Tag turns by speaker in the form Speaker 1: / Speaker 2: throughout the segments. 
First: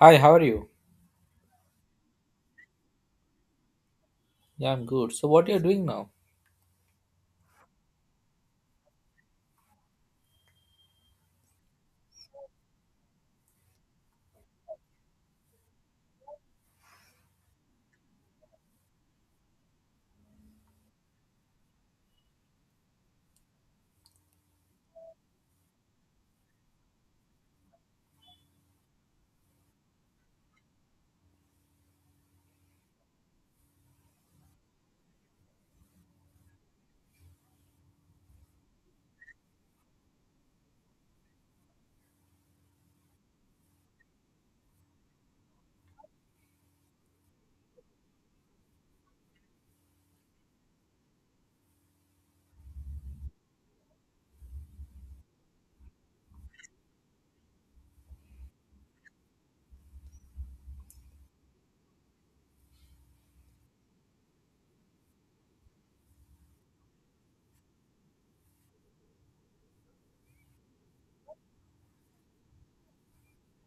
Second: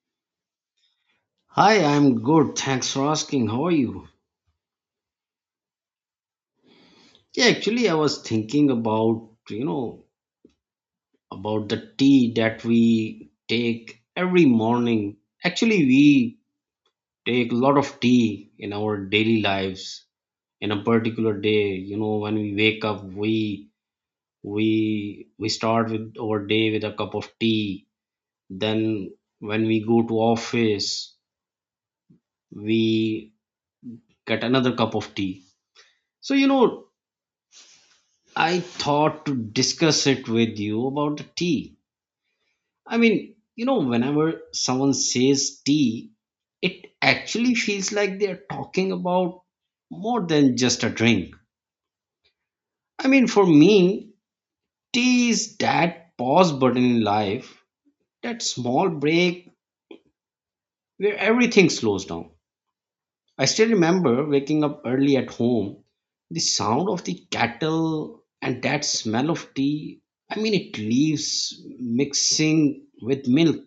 Speaker 1: Hi, how are you?
Speaker 2: Hi, I'm good. Thanks for asking. How are you?
Speaker 1: Yeah, I'm good. So, what you're doing now?
Speaker 2: Yeah, actually, I was thinking about, about the tea that we take every morning. Actually, we take a lot of tea in our daily lives in a particular day. You know, when we wake up, we start with our day with a cup of tea. Then when we go to office, we get another cup of tea. So, I thought to discuss it with you about the tea. I mean, whenever someone says tea, it actually feels like they're talking about more than just a drink. I mean, for me, tea is that pause button in life, that small break where everything slows down. I still remember waking up early at home. The sound of the kettle and that smell of tea, I mean, it leaves mixing with milk.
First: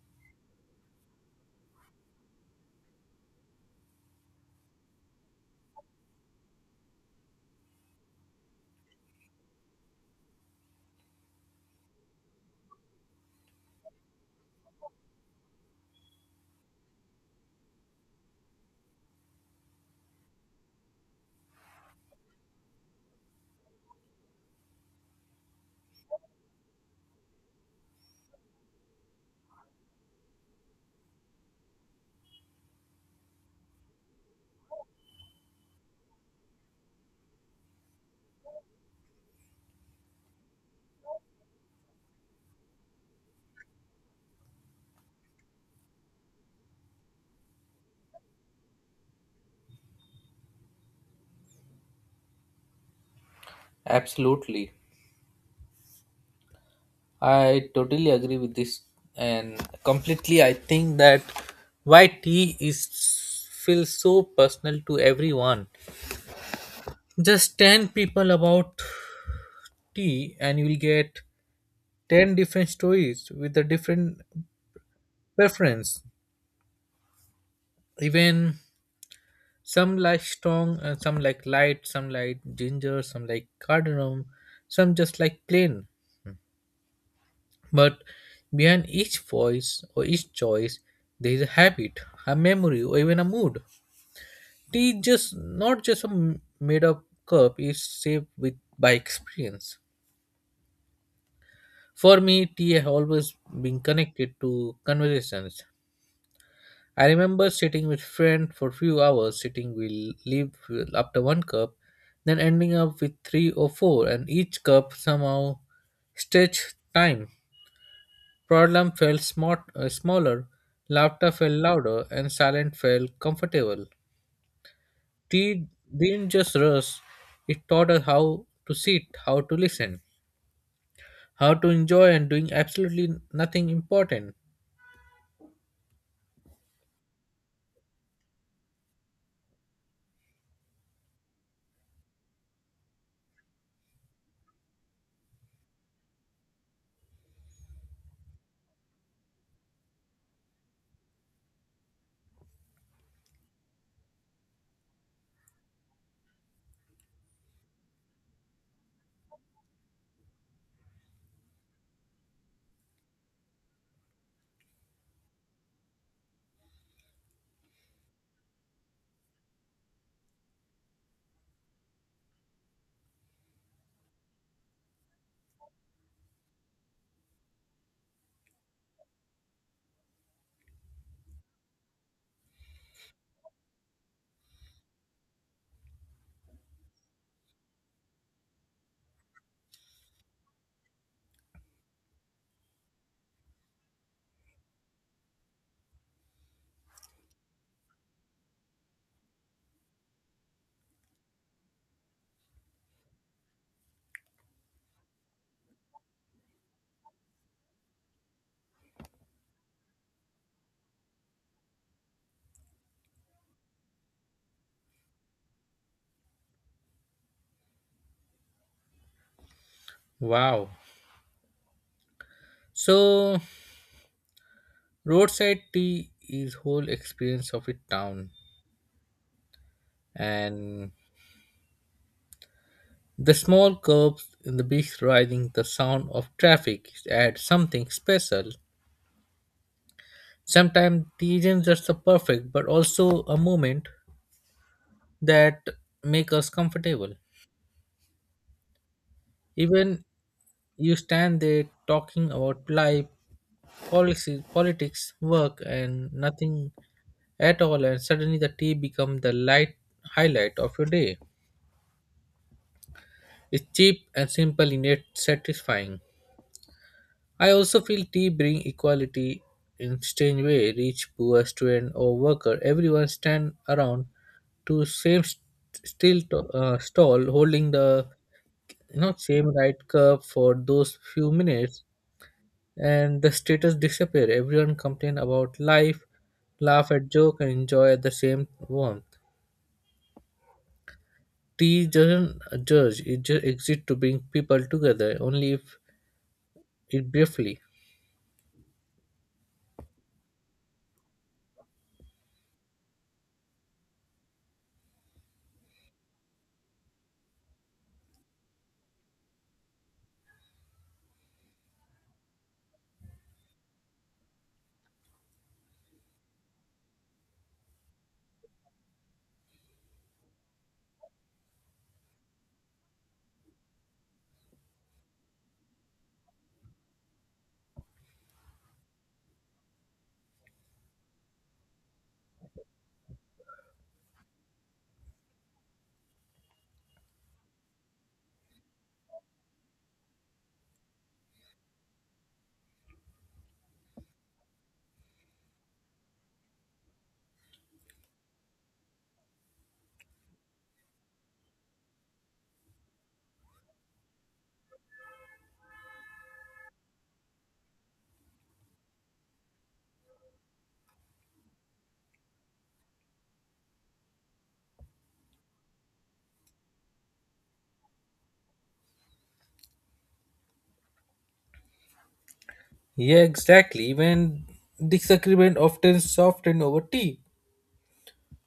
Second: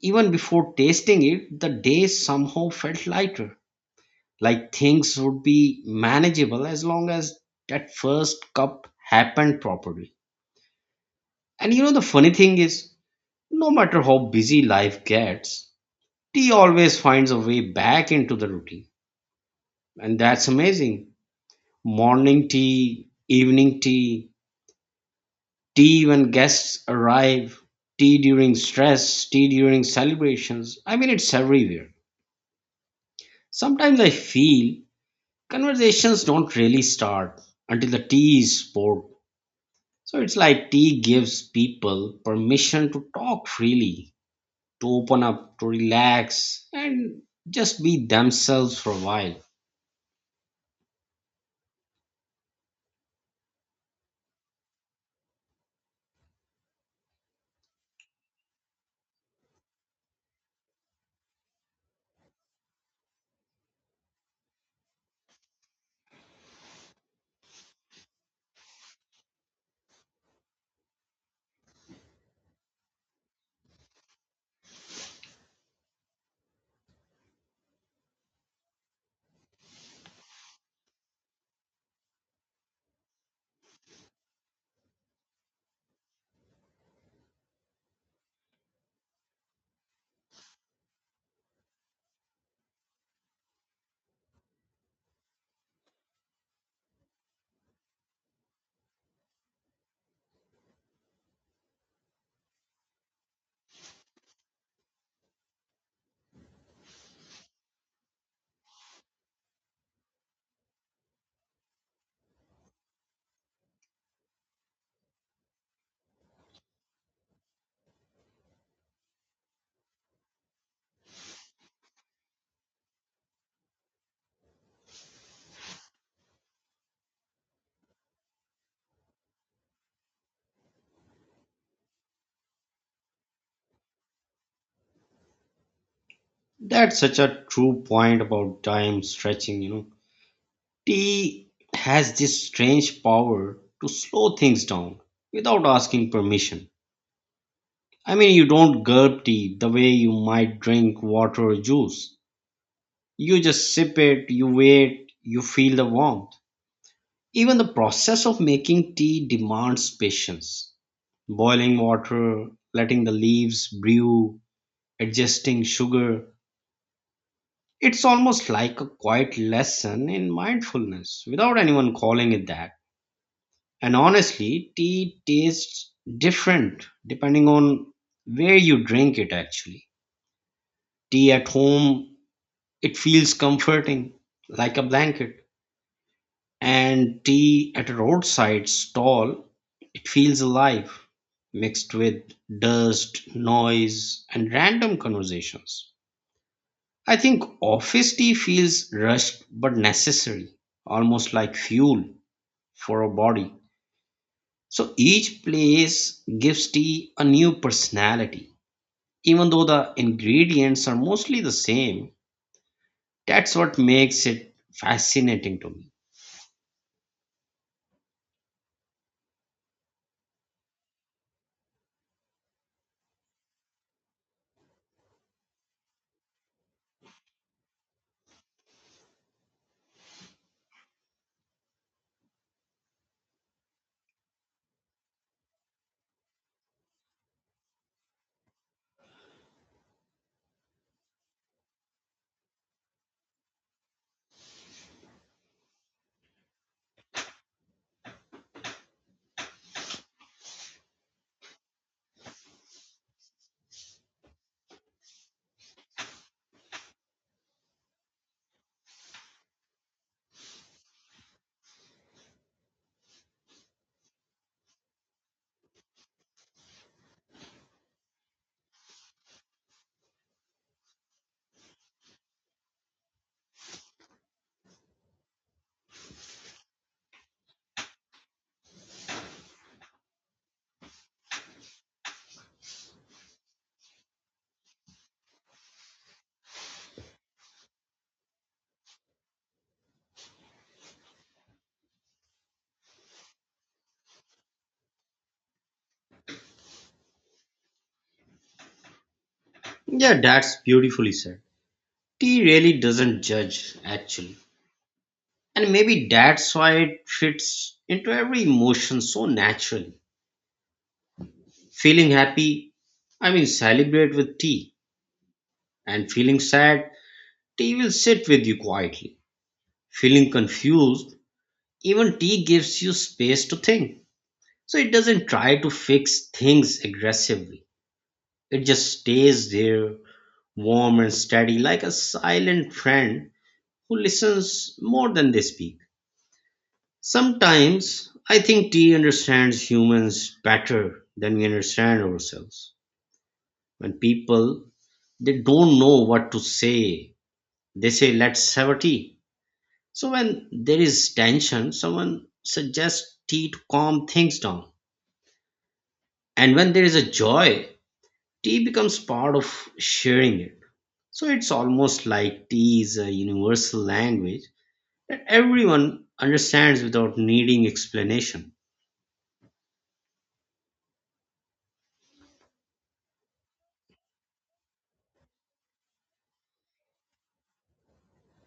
Speaker 2: Even before tasting it, the day somehow felt lighter, like things would be manageable as long as that first cup happened properly. And you know, the funny thing is, no matter how busy life gets, tea always finds a way back into the routine. And that's amazing. Morning tea, evening tea, tea when guests arrive, tea during stress, tea during celebrations. I mean, it's everywhere. Sometimes I feel conversations don't really start until the tea is poured. So it's like tea gives people permission to talk freely, to open up, to relax, and just be themselves for a while.
Speaker 1: Absolutely. I totally agree with this and completely I think that why tea is feels so personal to everyone. Just 10 people about tea and you will get 10 different stories with a different preference. Even some like strong and some like light, some like ginger, some like cardamom, some just like plain. But behind each voice or each choice, there is a habit, a memory, or even a mood. Tea is just not just a made-up cup; it's shaped with by experience. For me, tea has always been connected to conversations. I remember sitting with friend for few hours, sitting will leave after one cup, then ending up with three or four, and each cup somehow stretched time. Problem felt smaller, laughter felt louder, and silence felt comfortable. Tea didn't just rush, it taught us how to sit, how to listen, how to enjoy, and doing absolutely nothing important.
Speaker 2: That's such a true point about time stretching, you know. Tea has this strange power to slow things down without asking permission. I mean, you don't gulp tea the way you might drink water or juice. You just sip it, you wait, you feel the warmth. Even the process of making tea demands patience. Boiling water, letting the leaves brew, adjusting sugar. It's almost like a quiet lesson in mindfulness without anyone calling it that. And honestly, tea tastes different depending on where you drink it actually. Tea at home, it feels comforting, like a blanket. And tea at a roadside stall, it feels alive, mixed with dust, noise, and random conversations. I think office tea feels rushed but necessary, almost like fuel for a body. So each place gives tea a new personality, even though the ingredients are mostly the same. That's what makes it fascinating to me.
Speaker 1: Wow. So, roadside tea is whole experience of a town, and the small curbs in the beach rising, the sound of traffic add something special. Sometimes tea isn't just the perfect, but also a moment that make us comfortable. Even you stand there talking about life, policy, politics, work, and nothing at all, and suddenly the tea becomes the light highlight of your day. It's cheap and simple, yet satisfying. I also feel tea bring equality in strange way. Rich, poor, student, or worker, everyone stand around to same stall holding the same right cup for those few minutes, and the status disappear, everyone complain about life, laugh at joke and enjoy at the same warmth. Tea doesn't judge, it just exists to bring people together only if it briefly.
Speaker 2: Yeah, that's beautifully said. Tea really doesn't judge, actually. And maybe that's why it fits into every emotion so naturally. Feeling happy, I mean, celebrate with tea. And feeling sad, tea will sit with you quietly. Feeling confused, even tea gives you space to think. So it doesn't try to fix things aggressively. It just stays there, warm and steady, like a silent friend who listens more than they speak. Sometimes I think tea understands humans better than we understand ourselves. When people they don't know what to say, they say let's have a tea. So when there is tension, someone suggests tea to calm things down. And when there is a joy, tea becomes part of sharing it. So it's almost like tea is a universal language that everyone understands without needing explanation.
Speaker 1: Yeah, exactly, even disagreement often softened over tea.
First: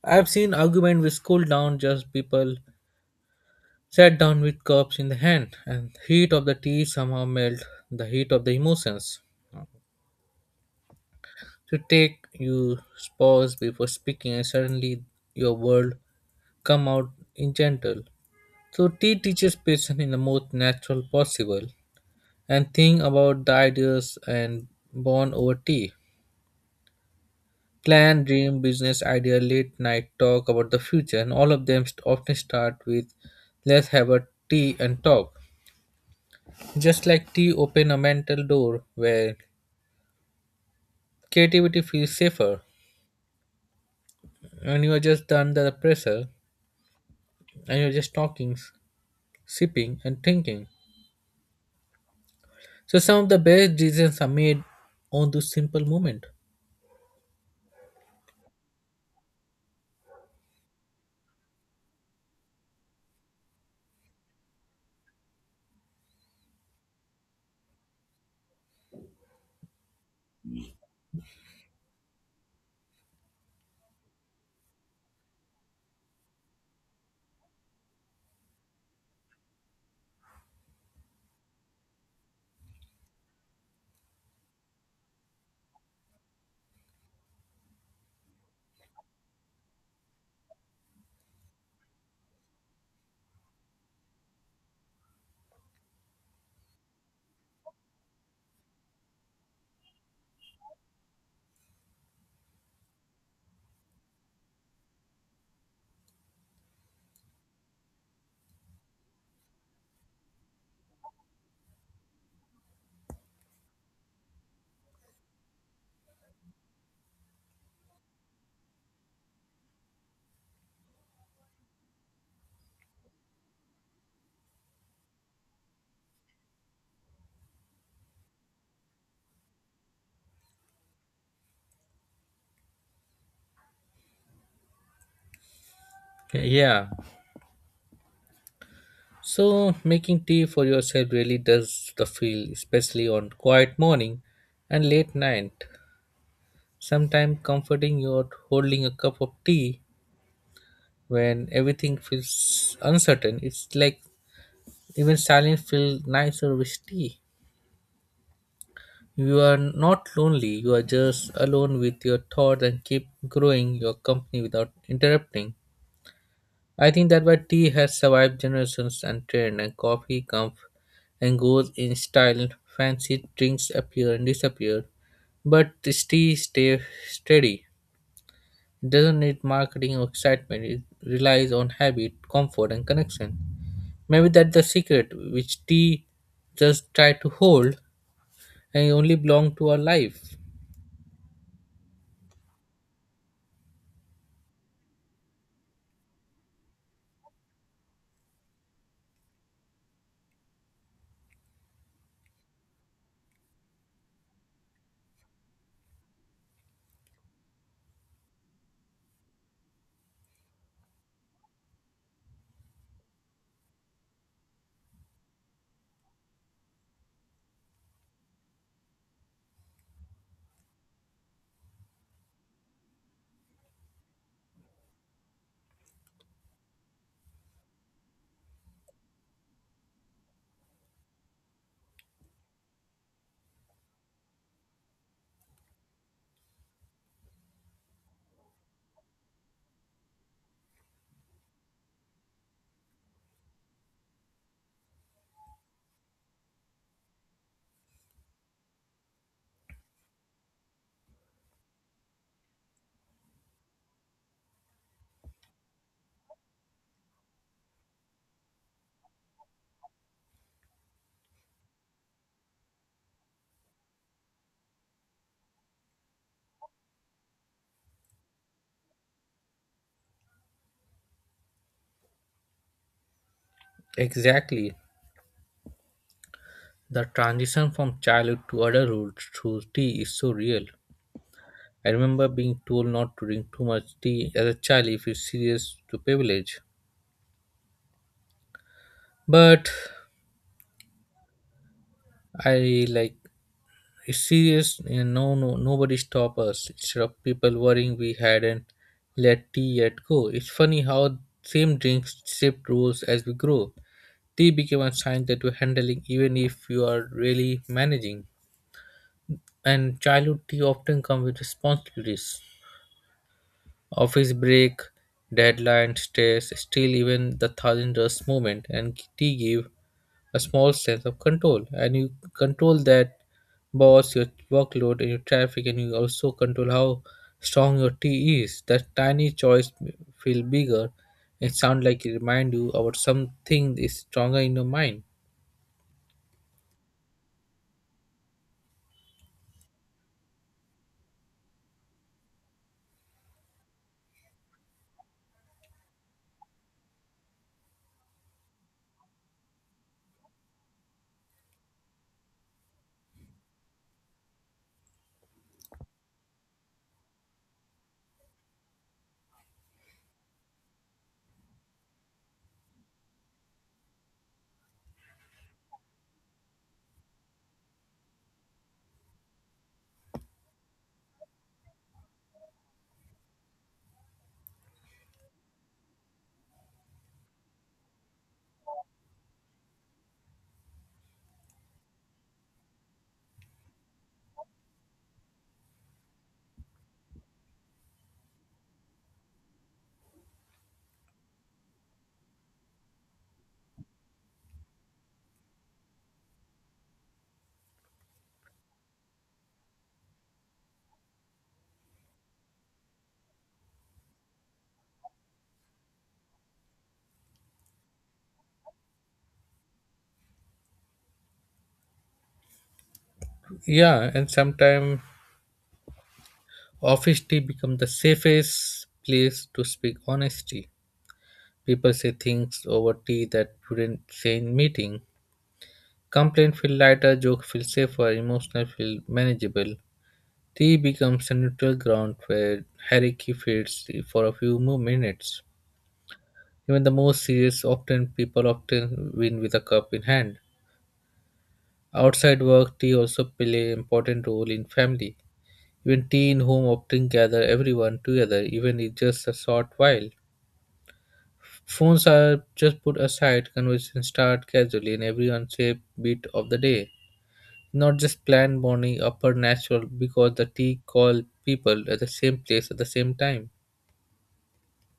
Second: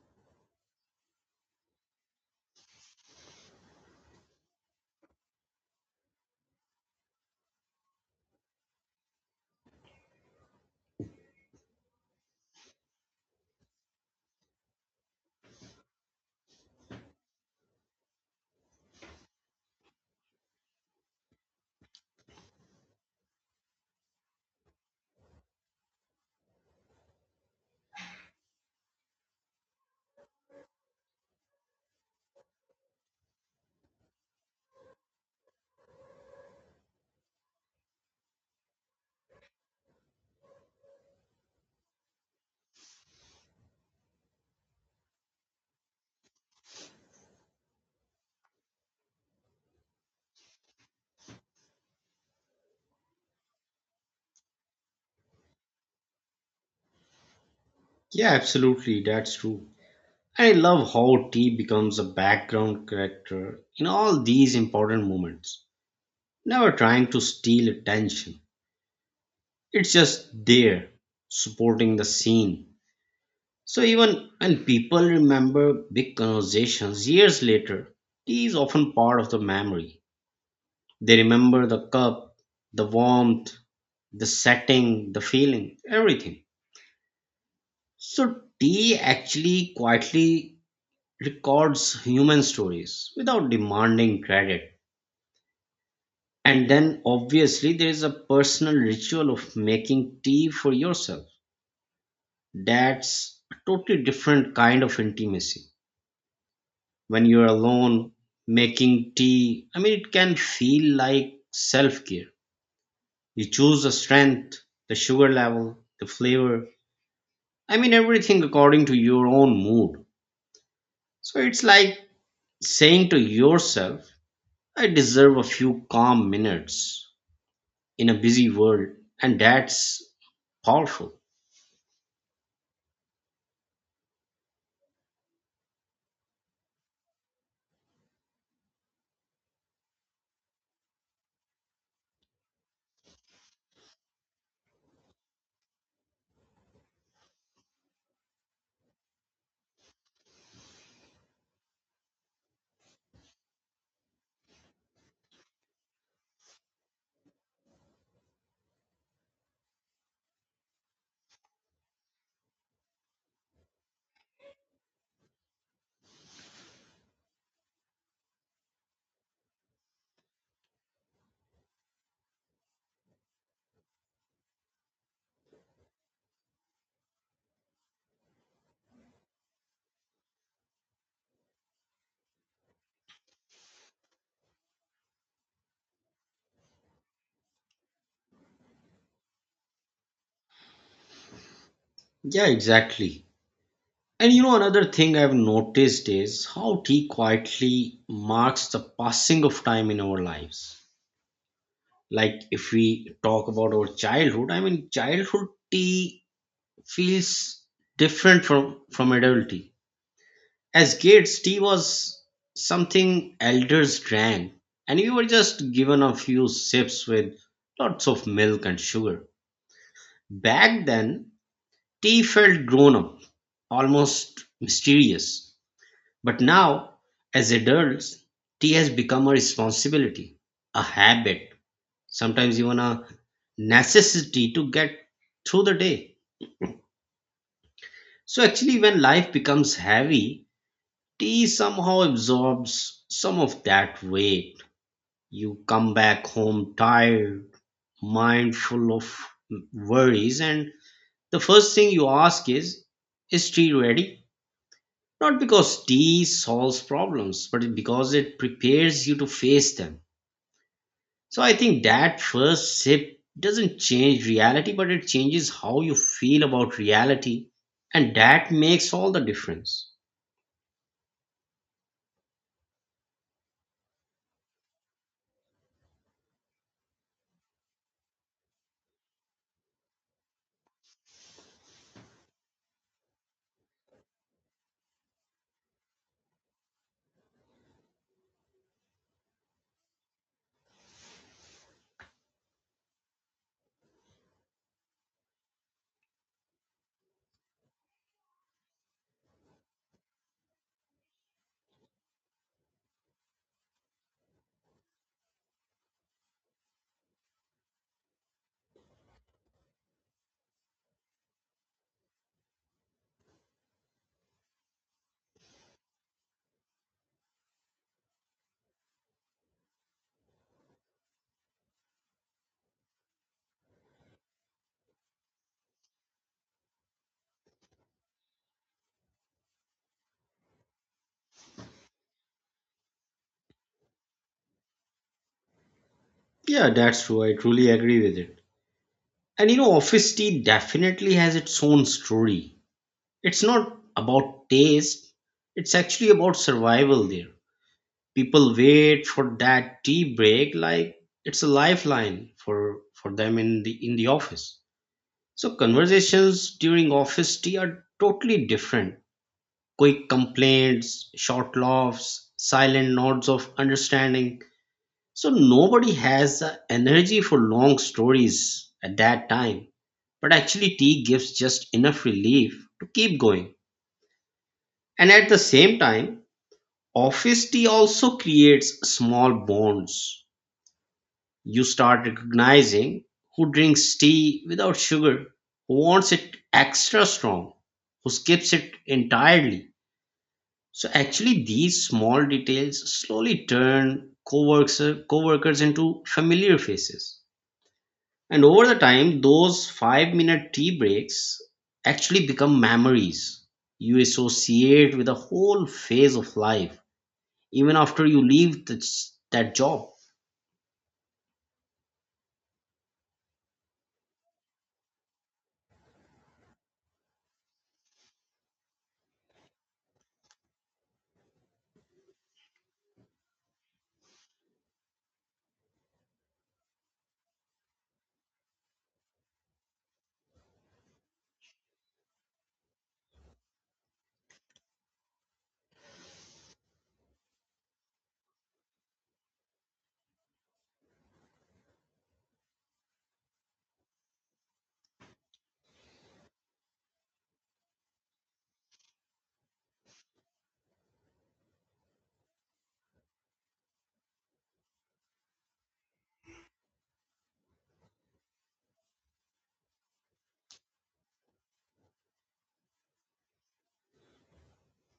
Speaker 1: I've seen argument with cool down, just people sat down with cups in the hand and heat of the tea somehow melt the heat of the emotions. To take you pause before speaking and suddenly your world come out in gentle. So tea teaches patience in the most natural possible and think about the ideas and bond over tea. Plan, dream, business idea, late night talk about the future and all of them often start with let's have a tea and talk. Just like tea open a mental door where creativity feels safer and you are just under the pressure and you're just talking, sipping, and thinking. So some of the best decisions are made on this simple moment.
Speaker 2: Yeah, absolutely, that's true. I love how tea becomes a background character in all these important moments, never trying to steal attention. It's just there, supporting the scene. So even when people remember big conversations years later, tea is often part of the memory. They remember the cup, the warmth, the setting, the feeling, everything. So tea actually quietly records human stories without demanding credit. And then obviously there is a personal ritual of making tea for yourself. That's a totally different kind of intimacy. When you're alone making tea, I mean, it can feel like self care. You choose the strength, the sugar level, the flavor, I mean, everything according to your own mood. So it's like saying to yourself, I deserve a few calm minutes in a busy world, and that's powerful.
Speaker 1: Yeah. So making tea for yourself really does the feel, especially on quiet morning and late night. Sometimes comforting you're holding a cup of tea when everything feels uncertain. It's like even silence feels nicer with tea. You are not lonely, you are just alone with your thoughts and keep growing your company without interrupting. I think that why tea has survived generations and trend, and coffee comes and goes in style. Fancy drinks appear and disappear, but this tea stays steady. Doesn't need marketing or excitement. It relies on habit, comfort, and connection. Maybe that's the secret which tea just try to hold and it only belong to our life.
Speaker 2: Yeah, exactly. And you know, another thing I've noticed is how tea quietly marks the passing of time in our lives. Like, if we talk about our childhood, I mean, childhood tea feels different from adult tea, as kids tea was something elders drank and we were just given a few sips with lots of milk and sugar. Back then tea felt grown up, almost mysterious, but now, as adults, tea has become a responsibility, a habit, sometimes even a necessity to get through the day. So actually when life becomes heavy, tea somehow absorbs some of that weight. You come back home tired, mind full of worries, and the first thing you ask is, "Is tea ready?" Not because tea solves problems, but because it prepares you to face them. So I think that first sip doesn't change reality, but it changes how you feel about reality, and that makes all the difference.
Speaker 1: Exactly. The transition from childhood to adulthood through tea is so real. I remember being told not to drink too much tea as a child if it's serious to privilege. But I like, it's serious and no no nobody stop us. Instead of people worrying we hadn't let tea yet go. It's funny how same drinks shift roles as we grow. Tea became a sign that we're handling even if you are really managing. And childhood tea often comes with responsibilities. Office break, deadline, stress, still even the thousand dust movement and tea give a small sense of control. And you control that boss, your workload and your traffic and you also control how strong your tea is. That tiny choice feel bigger and sound like it remind you about something is stronger in your mind.
Speaker 2: Yeah, that's true. I truly agree with it. And you know, office tea definitely has its own story. It's not about taste, it's actually about survival there. People wait for that tea break like it's a lifeline for them in the office so conversations during office tea are totally different: quick complaints, short laughs, silent nods of understanding. So nobody has the energy for long stories at that time, but actually tea gives just enough relief to keep going. And at the same time, office tea also creates small bonds. You start recognizing who drinks tea without sugar, who wants it extra strong, who skips it entirely. So actually these small details slowly turn co-workers into familiar faces. And over the time, those 5-minute tea breaks actually become memories you associate with a whole phase of life, even after you leave this, that job.
Speaker 1: Yeah, and sometimes office tea become the safest place to speak honesty. People say things over tea that wouldn't say in meeting. Complaints feel lighter, jokes feel safer, emotional feel manageable. Tea becomes a neutral ground where hierarchy fades for a few more minutes. Even the most serious often people often win with a cup in hand. Outside work, tea also play an important role in family. Even tea in home often gather everyone together, even if just a short while. Phones are just put aside, conversations start casually in every unsafe bit of the day. Not just planned morning, upper natural, because the tea call people at the same place at the same time.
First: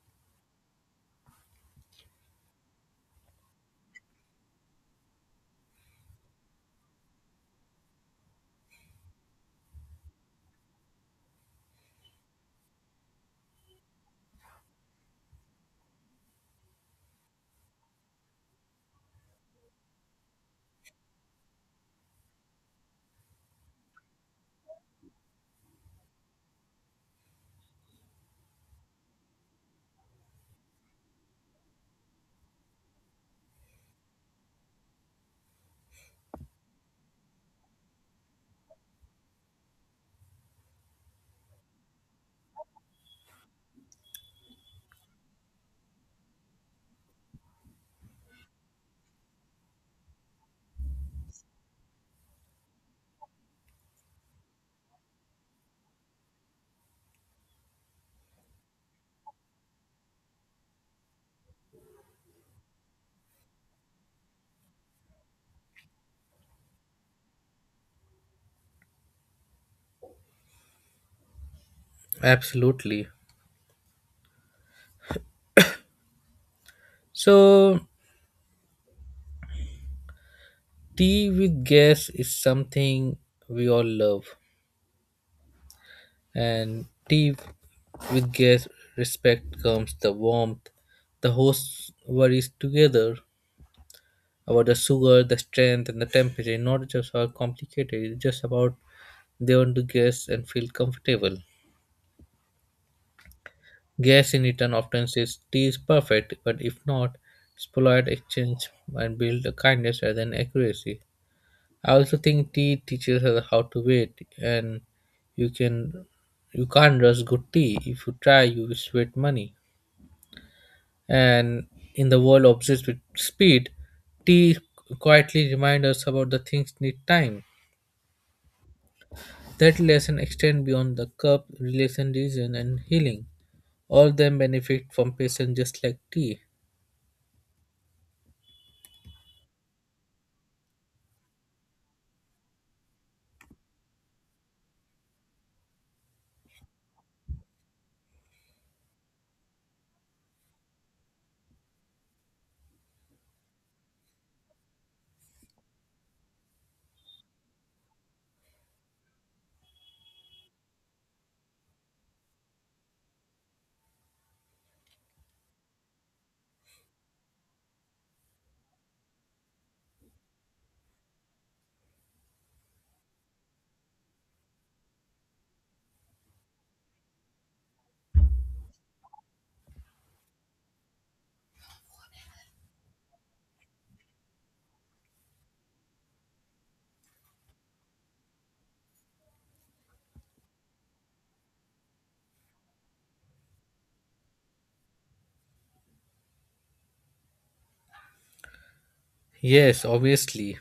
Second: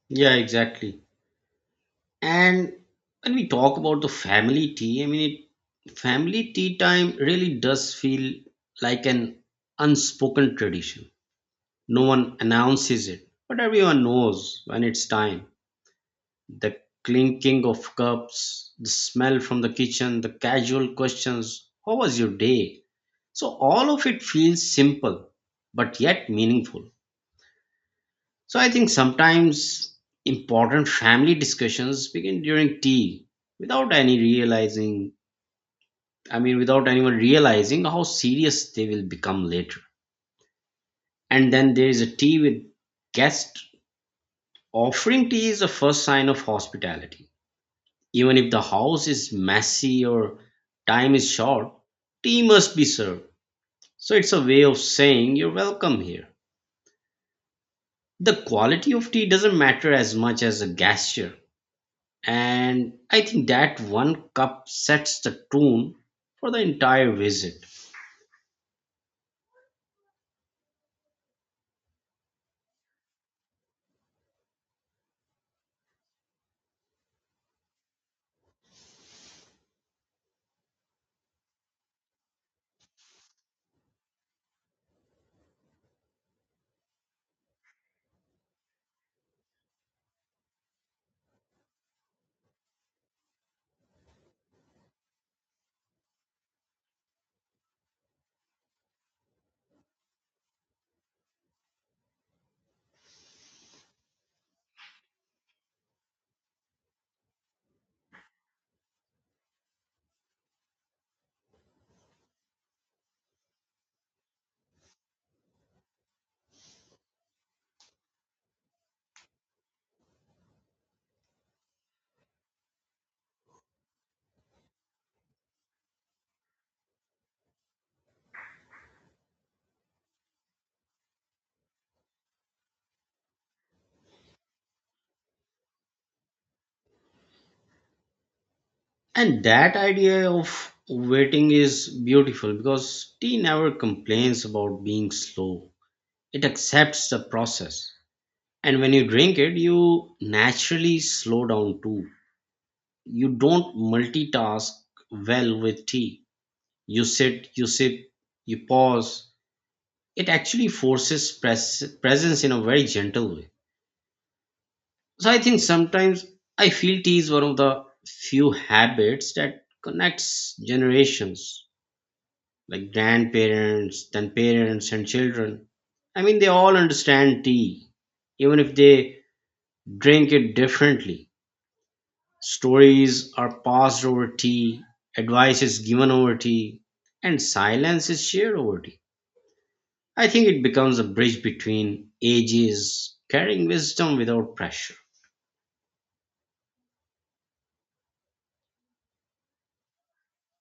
Speaker 2: Yeah, exactly. And when we talk about the family tea, I mean, it, family tea time really does feel like an unspoken tradition. No one announces it, but everyone knows when it's time. The clinking of cups, the smell from the kitchen, the casual questions, how was your day? So all of it feels simple, but yet meaningful. So I think sometimes important family discussions begin during tea without any realizing, I mean, without anyone realizing how serious they will become later. And then there is a tea with guests. Offering tea is the first sign of hospitality. Even if the house is messy or time is short, tea must be served. So it's a way of saying you're welcome here. The quality of tea doesn't matter as much as the gesture. And I think that one cup sets the tone for the entire visit.
Speaker 1: Absolutely. So, tea with guests is something we all love, and tea with guests respect comes the warmth. The hosts worries together, about the sugar, the strength, and the temperature. Not just how complicated, it's just about they want to guess and feel comfortable. Guess in return often says tea is perfect, but if not, it's polite exchange and build a kindness rather than accuracy. I also think tea teaches us how to wait, and you can you can't rush good tea. If you try, you will sweat money. And in the world obsessed with speed, tea quietly reminds us about the things need time. That lesson extend beyond the cup, relation, reason, and healing. All them benefit from patience just like tea.
Speaker 2: And that idea of waiting is beautiful because tea never complains about being slow. It accepts the process. And when you drink it, you naturally slow down too. You don't multitask well with tea. You sit, you sip, you pause. It actually forces presence in a very gentle way. So I think sometimes I feel tea is one of the few habits that connects generations, like grandparents, then parents and children. I mean, they all understand tea, even if they drink it differently. Stories are passed over tea, advice is given over tea, and silence is shared over tea. I think it becomes a bridge between ages, carrying wisdom without pressure.
Speaker 1: Yes, obviously.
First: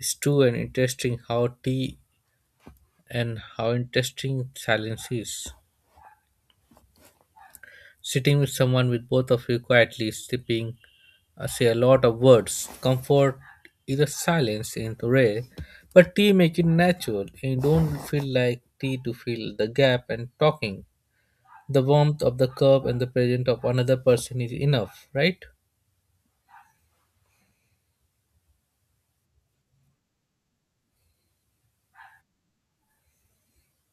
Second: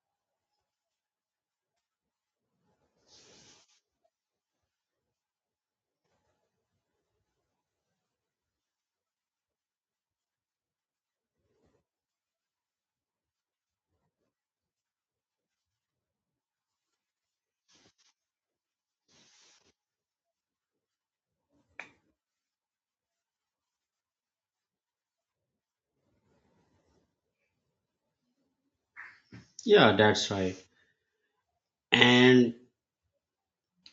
Speaker 1: It's true and interesting how tea, and how interesting silence is. Sitting with someone with both of you quietly sipping, say a lot of words. Comfort is a silence in the rare, but tea make it natural. You don't feel like tea to fill the gap and talking. The warmth of the cup and the presence of another person is enough, right?
Speaker 2: Yeah, that's right. And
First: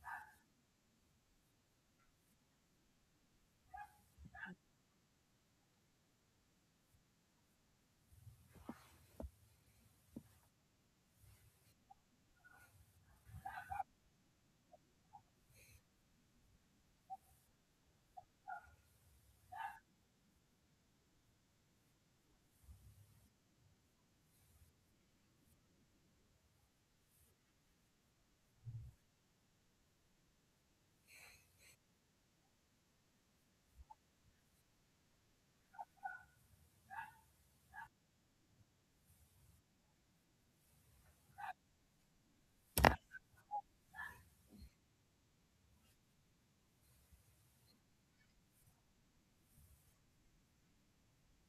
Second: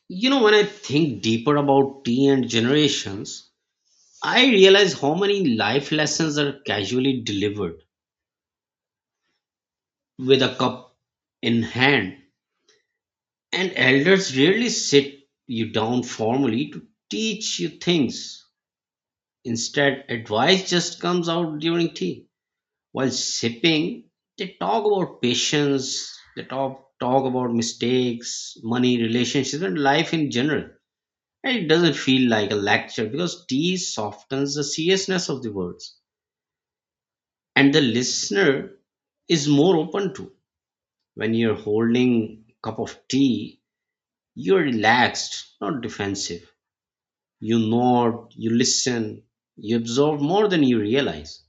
Speaker 2: you know, when I think deeper about tea and generations, I realize how many life lessons are casually delivered with a cup in hand. And elders rarely sit you down formally to teach you things. Instead, advice just comes out during tea. While sipping, they talk about patience, they talk about mistakes, money, relationships, and life in general. And it doesn't feel like a lecture because tea softens the seriousness of the words. And the listener is more open to. When you're holding a cup of tea, you're relaxed, not defensive. You nod, you listen, you absorb more than you realize.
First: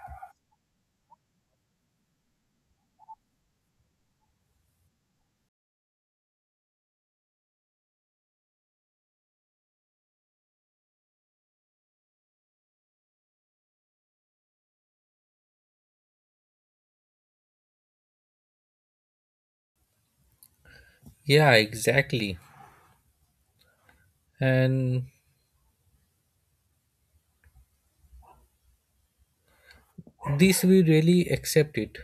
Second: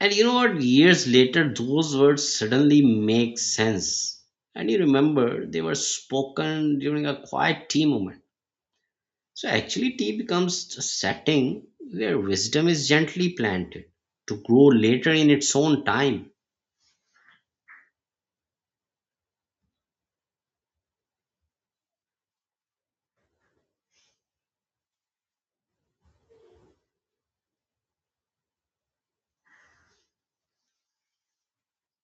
Speaker 2: And you know what? Years later, those words suddenly make sense. And you remember they were spoken during a quiet tea moment. So actually, tea becomes a setting where wisdom is gently planted to grow later in its own time.
Speaker 1: Yeah, exactly, and this we really accept it.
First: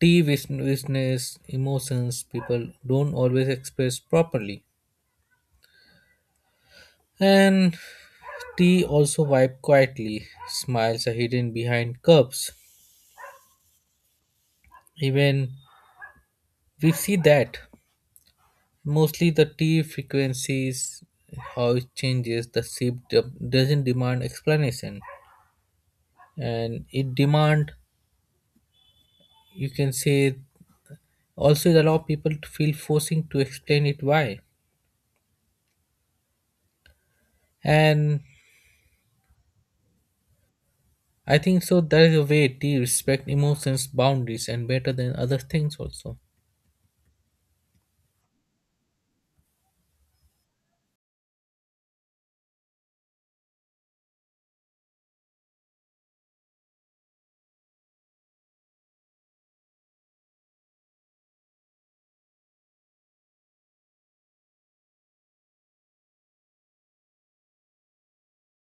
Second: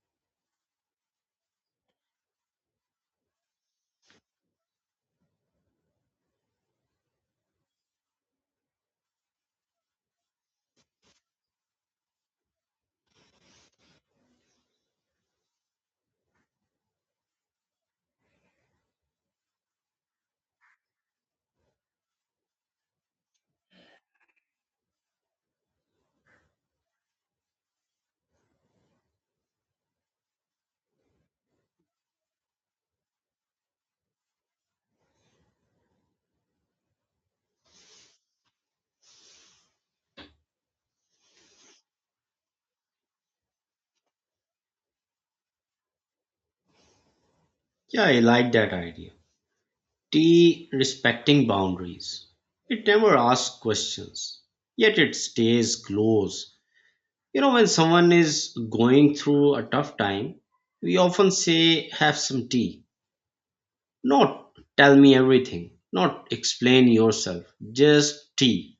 Speaker 1: Tea witness emotions people don't always express properly, and tea also vibe quietly, smiles are hidden behind cups. Even we see that mostly the tea frequencies, how it changes the shape doesn't demand explanation, and it demand, you can say, also it allow people to feel forcing to explain it why. And I think so there is a way to respect emotions boundaries and better than other things also.
Speaker 2: Yeah, I like that idea. Tea respecting boundaries. It never asks questions, yet it stays close. You know, when someone is going through a tough time, we often say, have some tea. Not tell me everything, not explain yourself, just tea.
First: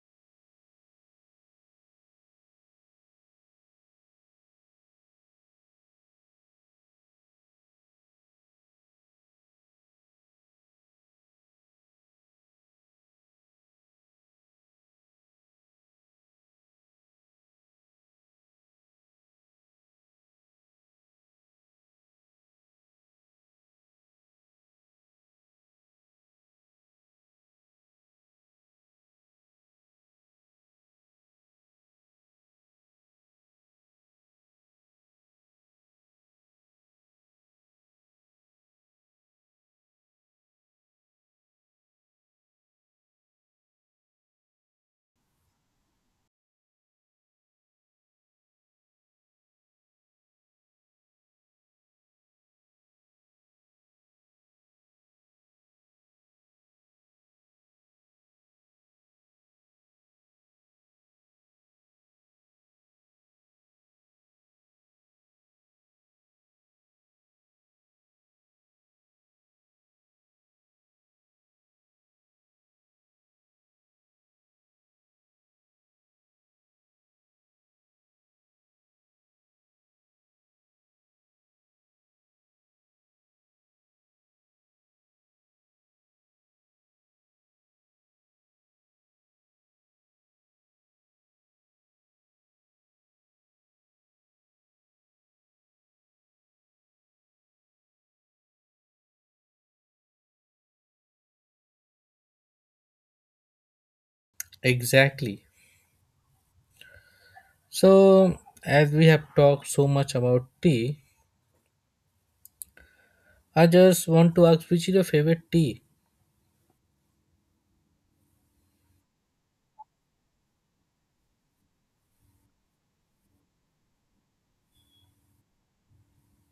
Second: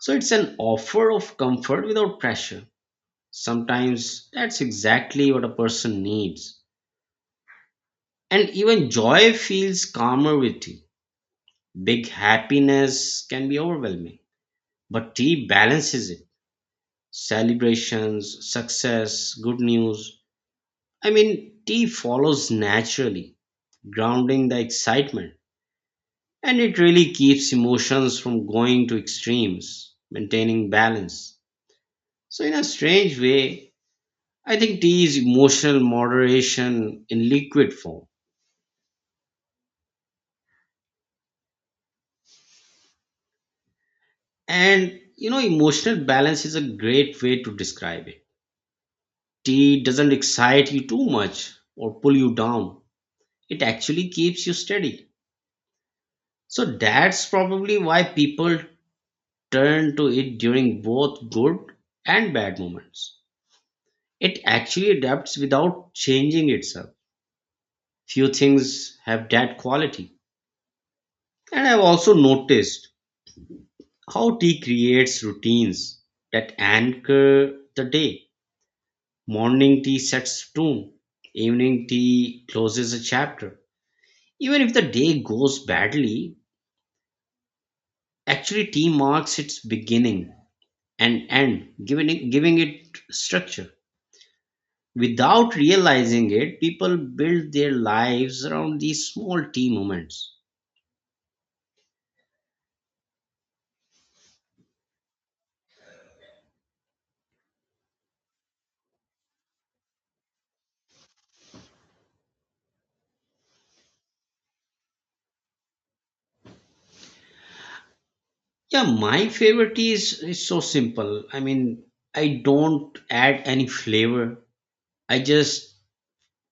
Speaker 2: So it's an offer of comfort without pressure. Sometimes that's exactly what a person needs. And even joy feels calmer with tea. Big happiness can be overwhelming, but tea balances it. Celebrations, success, good news. I mean, tea follows naturally, grounding the excitement. And it really keeps emotions from going to extremes, maintaining balance. So, in a strange way, I think tea is emotional moderation in liquid form. And you know, emotional balance is a great way to describe it. Tea doesn't excite you too much or pull you down, it actually keeps you steady. So that's probably why people turn to it during both good and bad moments. It actually adapts without changing itself. Few things have that quality. And I've also noticed how tea creates routines that anchor the day. Morning tea sets the tone. Evening tea closes a chapter. Even if the day goes badly, actually tea marks its beginning and end, giving it structure. Without realizing it, people build their lives around these small tea moments.
Speaker 1: Exactly. So as we have talked so much about tea, I just want to ask, which is your favorite tea?
Speaker 2: Yeah, my favorite tea is so simple. I mean, I don't add any flavor. I just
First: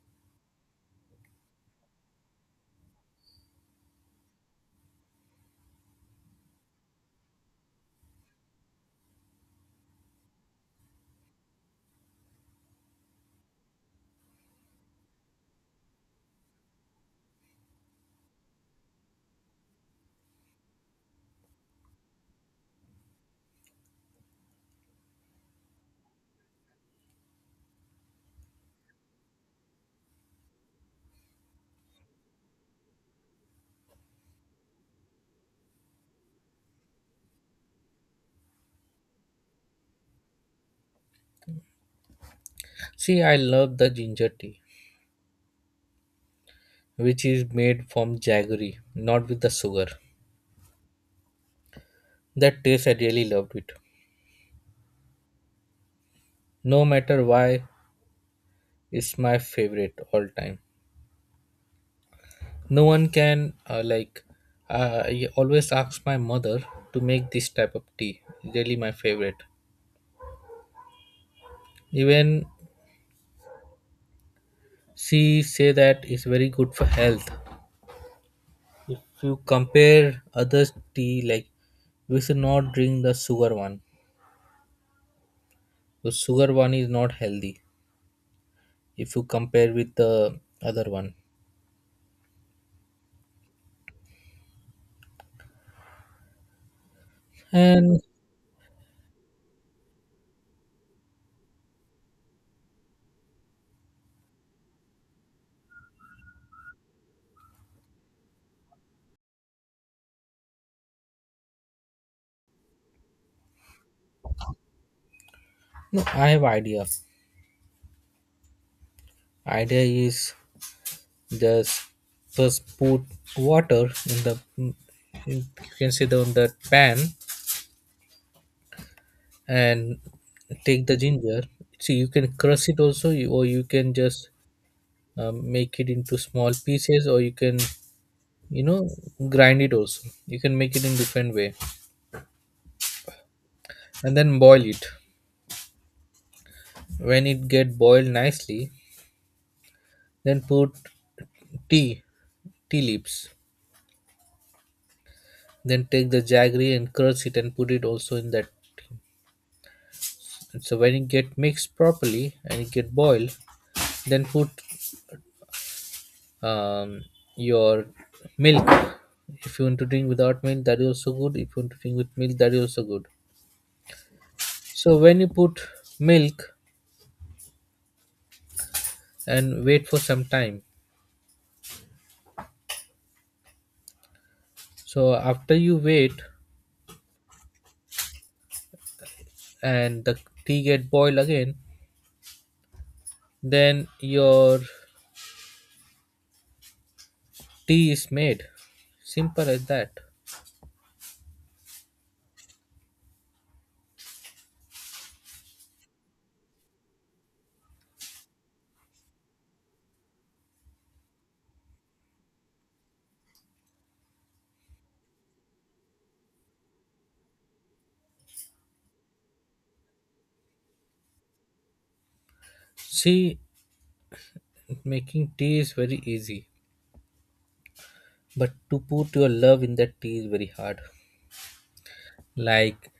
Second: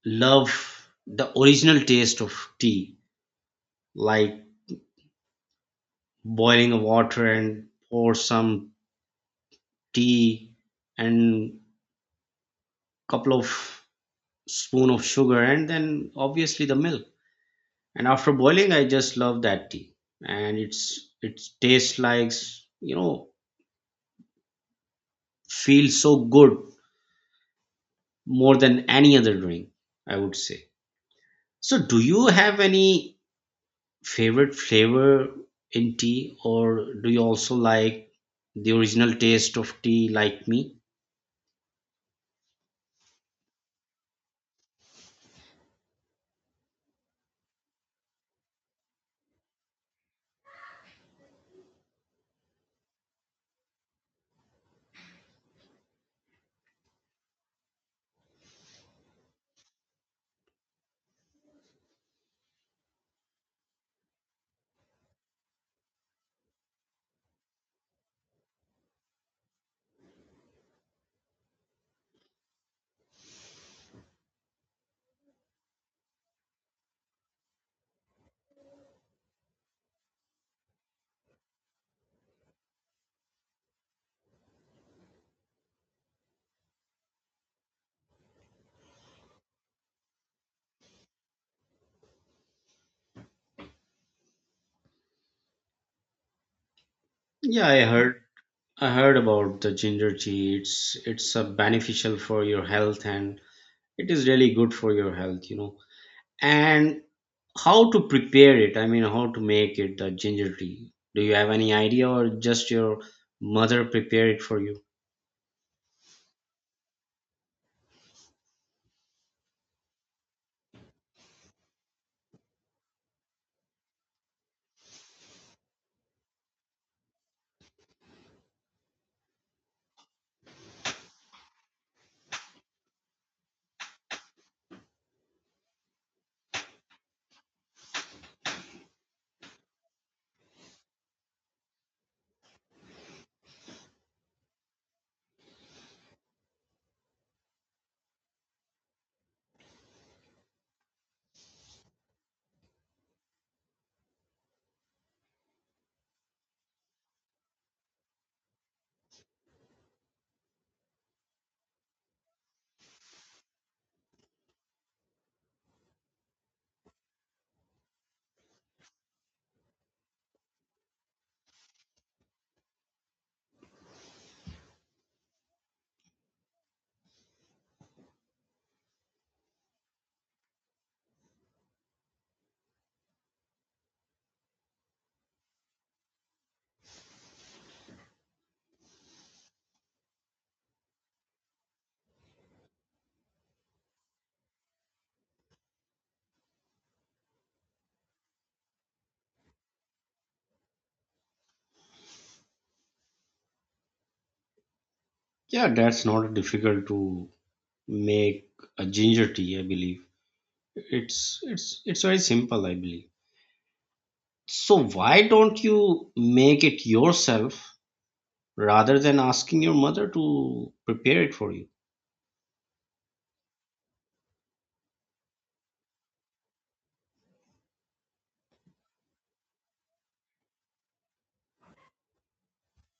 Speaker 2: love the original taste of tea, like boiling water and pour some tea and couple of spoon of sugar and then obviously the milk, and after boiling I just love that tea. And it tastes like, you know feels so good, more than any other drink, I would say. So do you have any favorite flavor in tea, or do you also like the original taste of tea like me?
Speaker 1: See, I love the ginger tea, which is made from jaggery, not with the sugar. That taste I really loved it, no matter why. It's my favorite all time. No one can like, I always ask my mother to make this type of tea. Really my favorite. Even she say that it's very good for health if you compare other tea. Like, we should not drink the sugar one, the sugar one is not healthy if you compare with the other one.
Speaker 2: Yeah, I
Speaker 1: And
Speaker 2: heard. I heard about the ginger tea. It's a beneficial for your health, and it is really good for your health, And how to prepare it? I mean, how to make it the ginger tea? Do you have any idea, or just your mother prepare it for you?
Speaker 1: no, I have idea. idea is, just just put water you can see the on the pan, and take the ginger. So you can crush it also, or you can just make it into small pieces, or you can, you know, grind it also. You can make it in different way, and then boil it. When it get boiled nicely, then put tea, tea leaves. Then take the jaggery and crush it and put it also in that. So when it get mixed properly and it get boiled, then put um, your milk. If you want to drink without milk that is also good, if you want to drink with milk that is also good. So when you put milk and wait for some time, so after you wait and the tea get boiled again, then your tea is made, simple as that.
Speaker 2: Yeah, that's not difficult to make a ginger tea, I believe. It's very simple, I believe. So why don't you make it yourself rather than asking your mother to prepare it for you?
Speaker 1: See, making tea is very easy, but to put your love in that tea is very hard. Like,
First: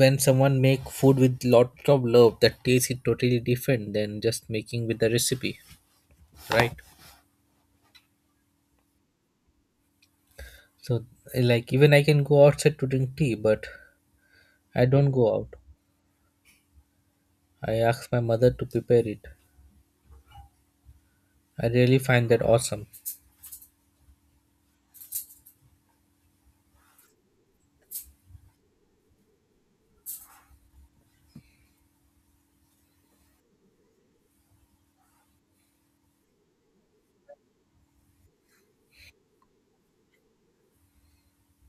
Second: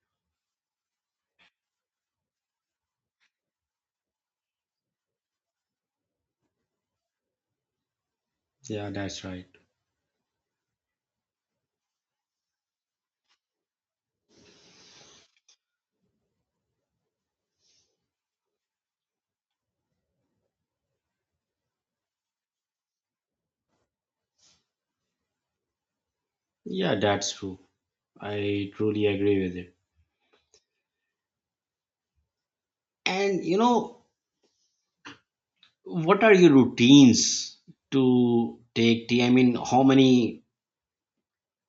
Speaker 1: when someone make food with lot of love, that taste is totally different than just making with the recipe, right?
Speaker 2: Yeah, that's right.
Speaker 1: So, like, even I can go outside to drink tea, but I don't go out, I ask my mother to prepare it. I really find that awesome.
Speaker 2: Yeah, that's true. I truly agree with it. And, what are your routines to take tea? I mean, how many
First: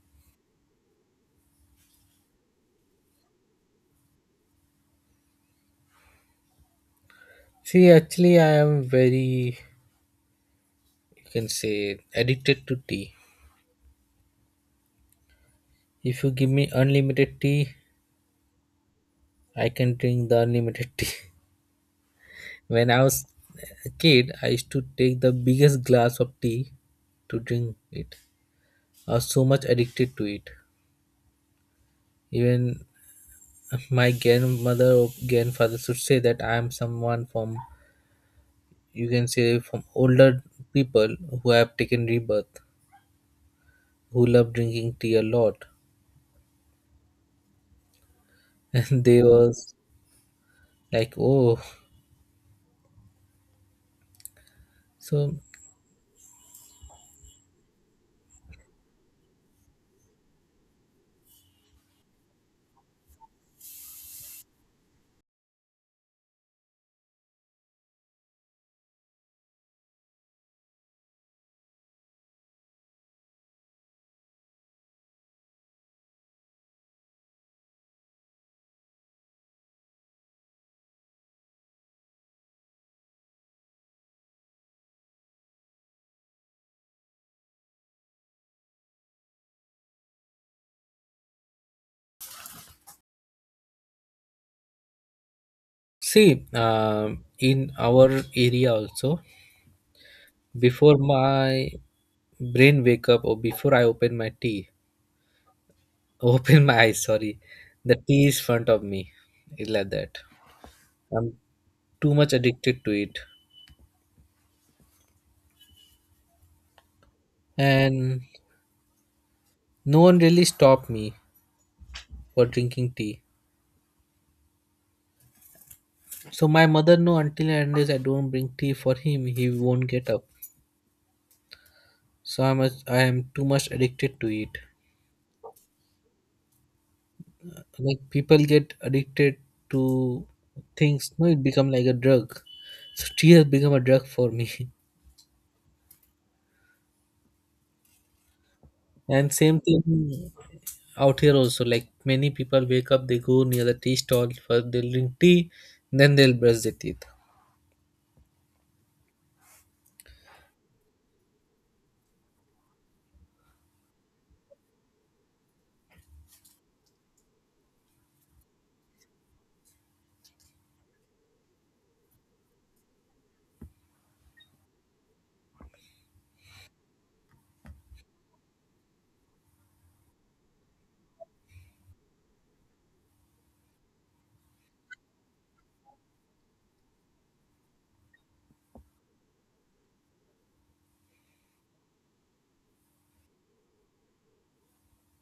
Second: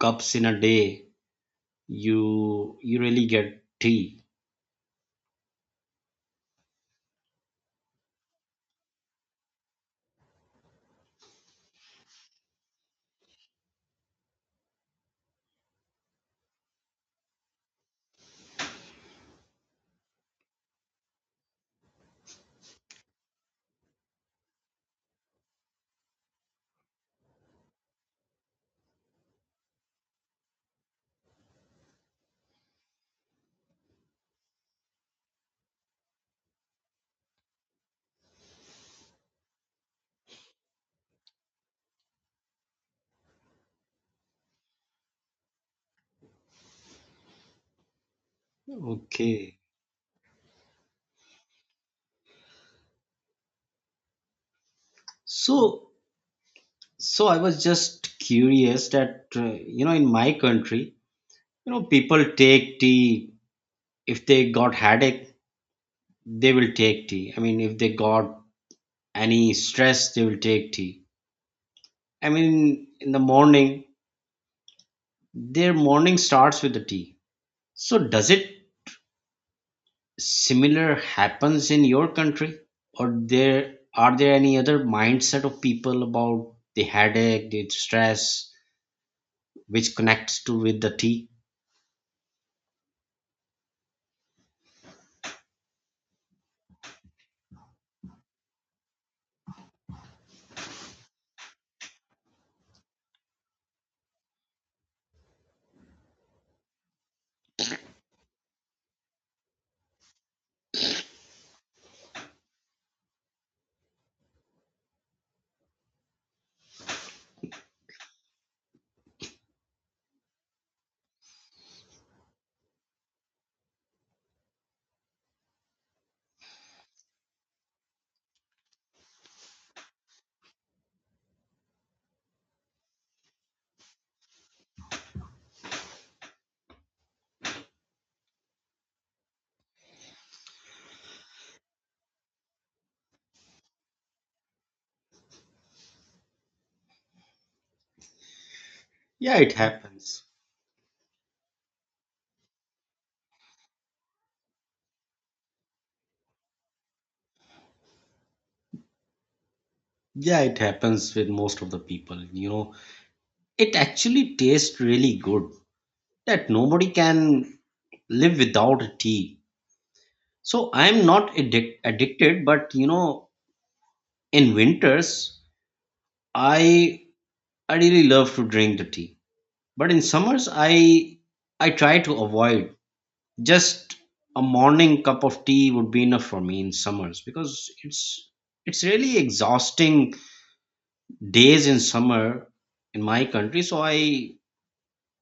Speaker 2: cups in a day you really get tea?
Speaker 1: See, actually I am very, you can say, addicted to tea. If you give me unlimited tea, I can drink the unlimited tea. When I was a kid, I used to take the biggest glass of tea to drink it, are so much addicted to it. Even my grandmother or grandfather should say that I am someone from, you can say, from older people who have taken rebirth, who love drinking tea a lot. And they
Speaker 2: Okay.
Speaker 1: was like, oh, so
Speaker 2: So so I was just curious that, in my country, people take tea. If they got headache, they will take tea. I mean, if they got any stress, they will take tea. I mean, in the morning, their morning starts with the tea. So does it similar happens in your country, or there are there any other mindset of people about the headache, the stress, which connects to with the tea?
Speaker 1: see, in our area also, before my brain wake up, or before I open my tea, open my eyes, sorry, the tea is front of me. It's like that. I'm too much addicted to it. And no one really stopped me for drinking tea. So my mother know, until and unless I don't bring tea for him, he won't get up. So I am too much addicted to it. Like people get addicted to things, no, it become like a drug. So tea has become a drug for me. And
Speaker 2: Yeah, it
Speaker 1: same
Speaker 2: happens.
Speaker 1: thing out here also. Like many people wake up, they go near the tea stall for they'll drink tea, then they'll brush their teeth.
Speaker 2: Yeah, it happens with most of the people. It actually tastes really good. That nobody can live without a tea. So I'm not addicted, but, in winters I I really love to drink the tea, but in summers I try to avoid. Just a morning cup of tea would be enough for me in summers, because it's really exhausting days in summer in my country. So I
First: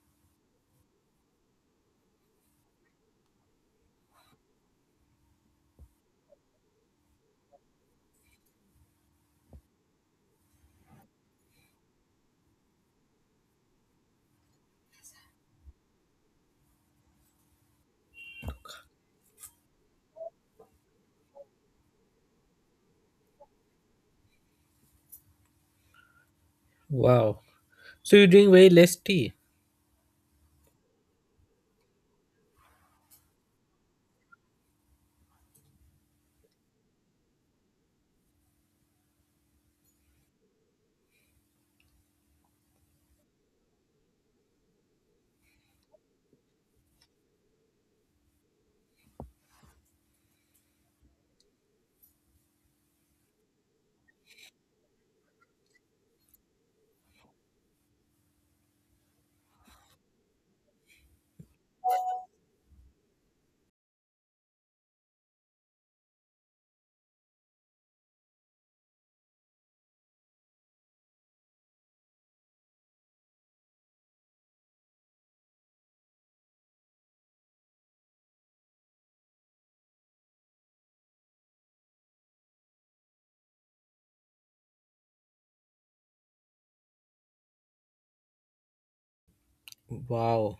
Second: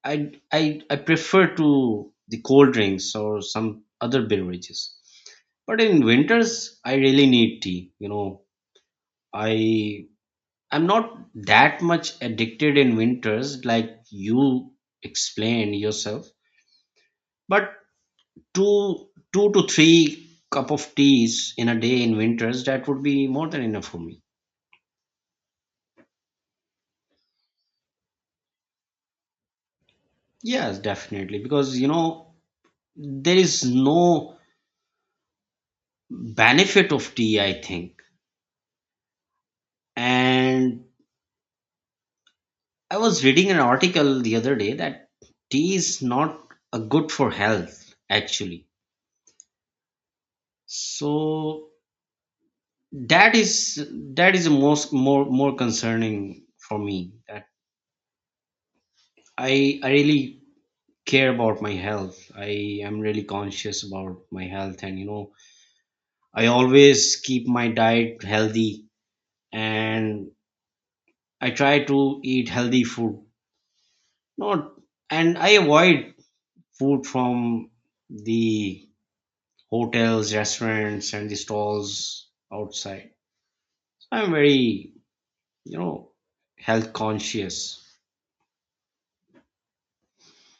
Speaker 2: I I, I prefer to the cold drinks or some other beverages. But in winters I really need tea. I I'm not that much addicted in winters like you explained yourself, but two two to three cup of teas in a day in winters, that would be more than enough for me.
Speaker 1: Wow. So you drink very less tea.
Speaker 2: Yes, definitely, because there is no benefit of tea, I think. And I was reading an article the other day that tea is not a good for health actually. So that is that is the most more more concerning for me, that I really care about my health. I am really conscious about my health, and I always keep my diet healthy, and I try to eat healthy food. Not, and I avoid food from the hotels, restaurants and the stalls outside. So I'm very, you know health conscious.
Speaker 1: Wow,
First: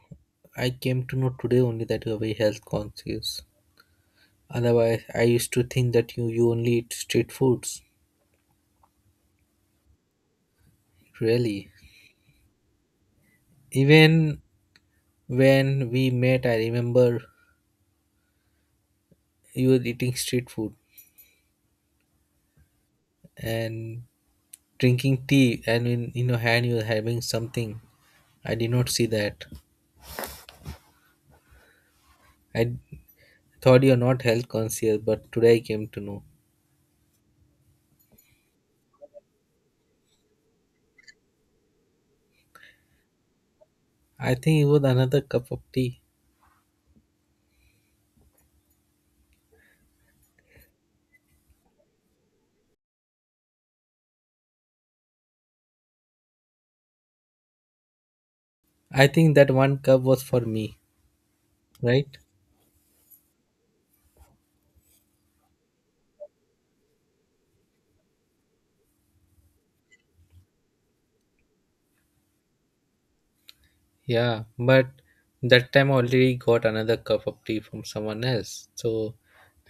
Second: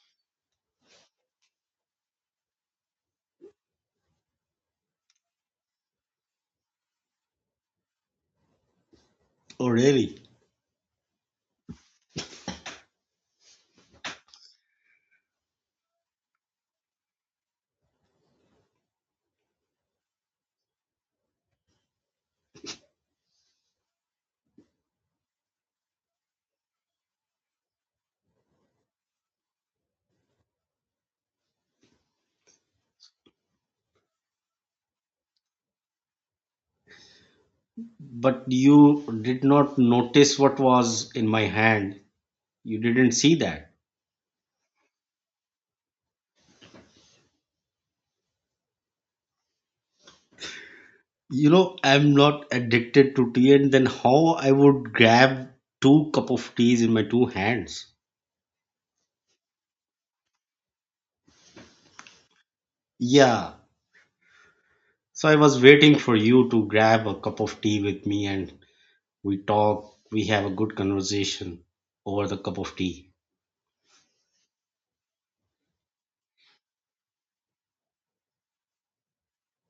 Speaker 1: I came to know today only that you are very health conscious. Otherwise, I used to think that you only eat street foods.
Speaker 2: Oh, really?
Speaker 1: Really. Even when we met, I remember you were eating street food and drinking tea, and in your hand, you were having something. I did not see that. I thought you are not health conscious, but today I came to know.
Speaker 2: But you did not notice what was in my hand. You didn't see that.
Speaker 1: I think it was another cup of tea.
Speaker 2: You know, I'm not addicted to tea, and then how I would grab two cup of teas in my two hands?
Speaker 1: I think that one cup was for me, right?
Speaker 2: Yeah. So I was waiting for you to grab a cup of tea with me, and we talk, we have a good conversation over the cup of tea.
Speaker 1: Yeah, but that time I already got another cup of tea from someone else. So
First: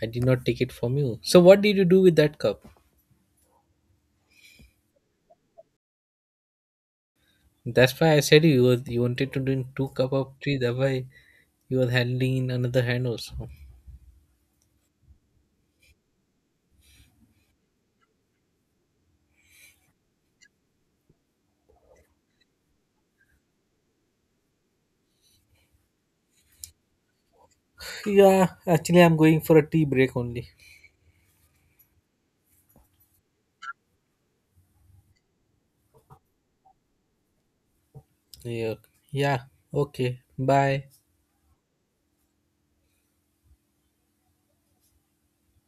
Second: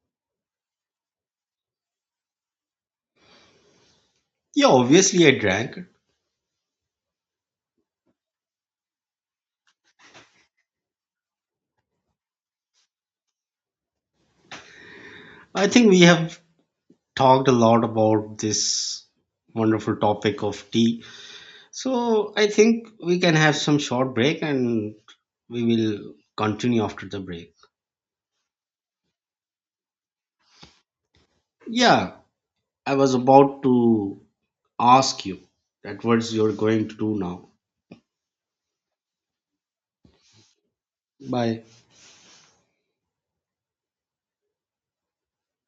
Speaker 1: I did not take it from you. So what did you do with that cup?
Speaker 2: Yeah, obviously I drank it.
Speaker 1: That's why I said you wanted to drink two cup of tea. That's why you were handling in another hand also.
Speaker 2: I think we have talked a lot about this wonderful topic of tea. So I think we can have some short break, and we will continue after the break.
Speaker 1: Yeah, actually, I'm going for a tea break only.
Speaker 2: Yeah, I was about to ask you that what's you're going to do now.
Speaker 1: Yeah. Yeah. Okay. Bye.
Speaker 2: Bye.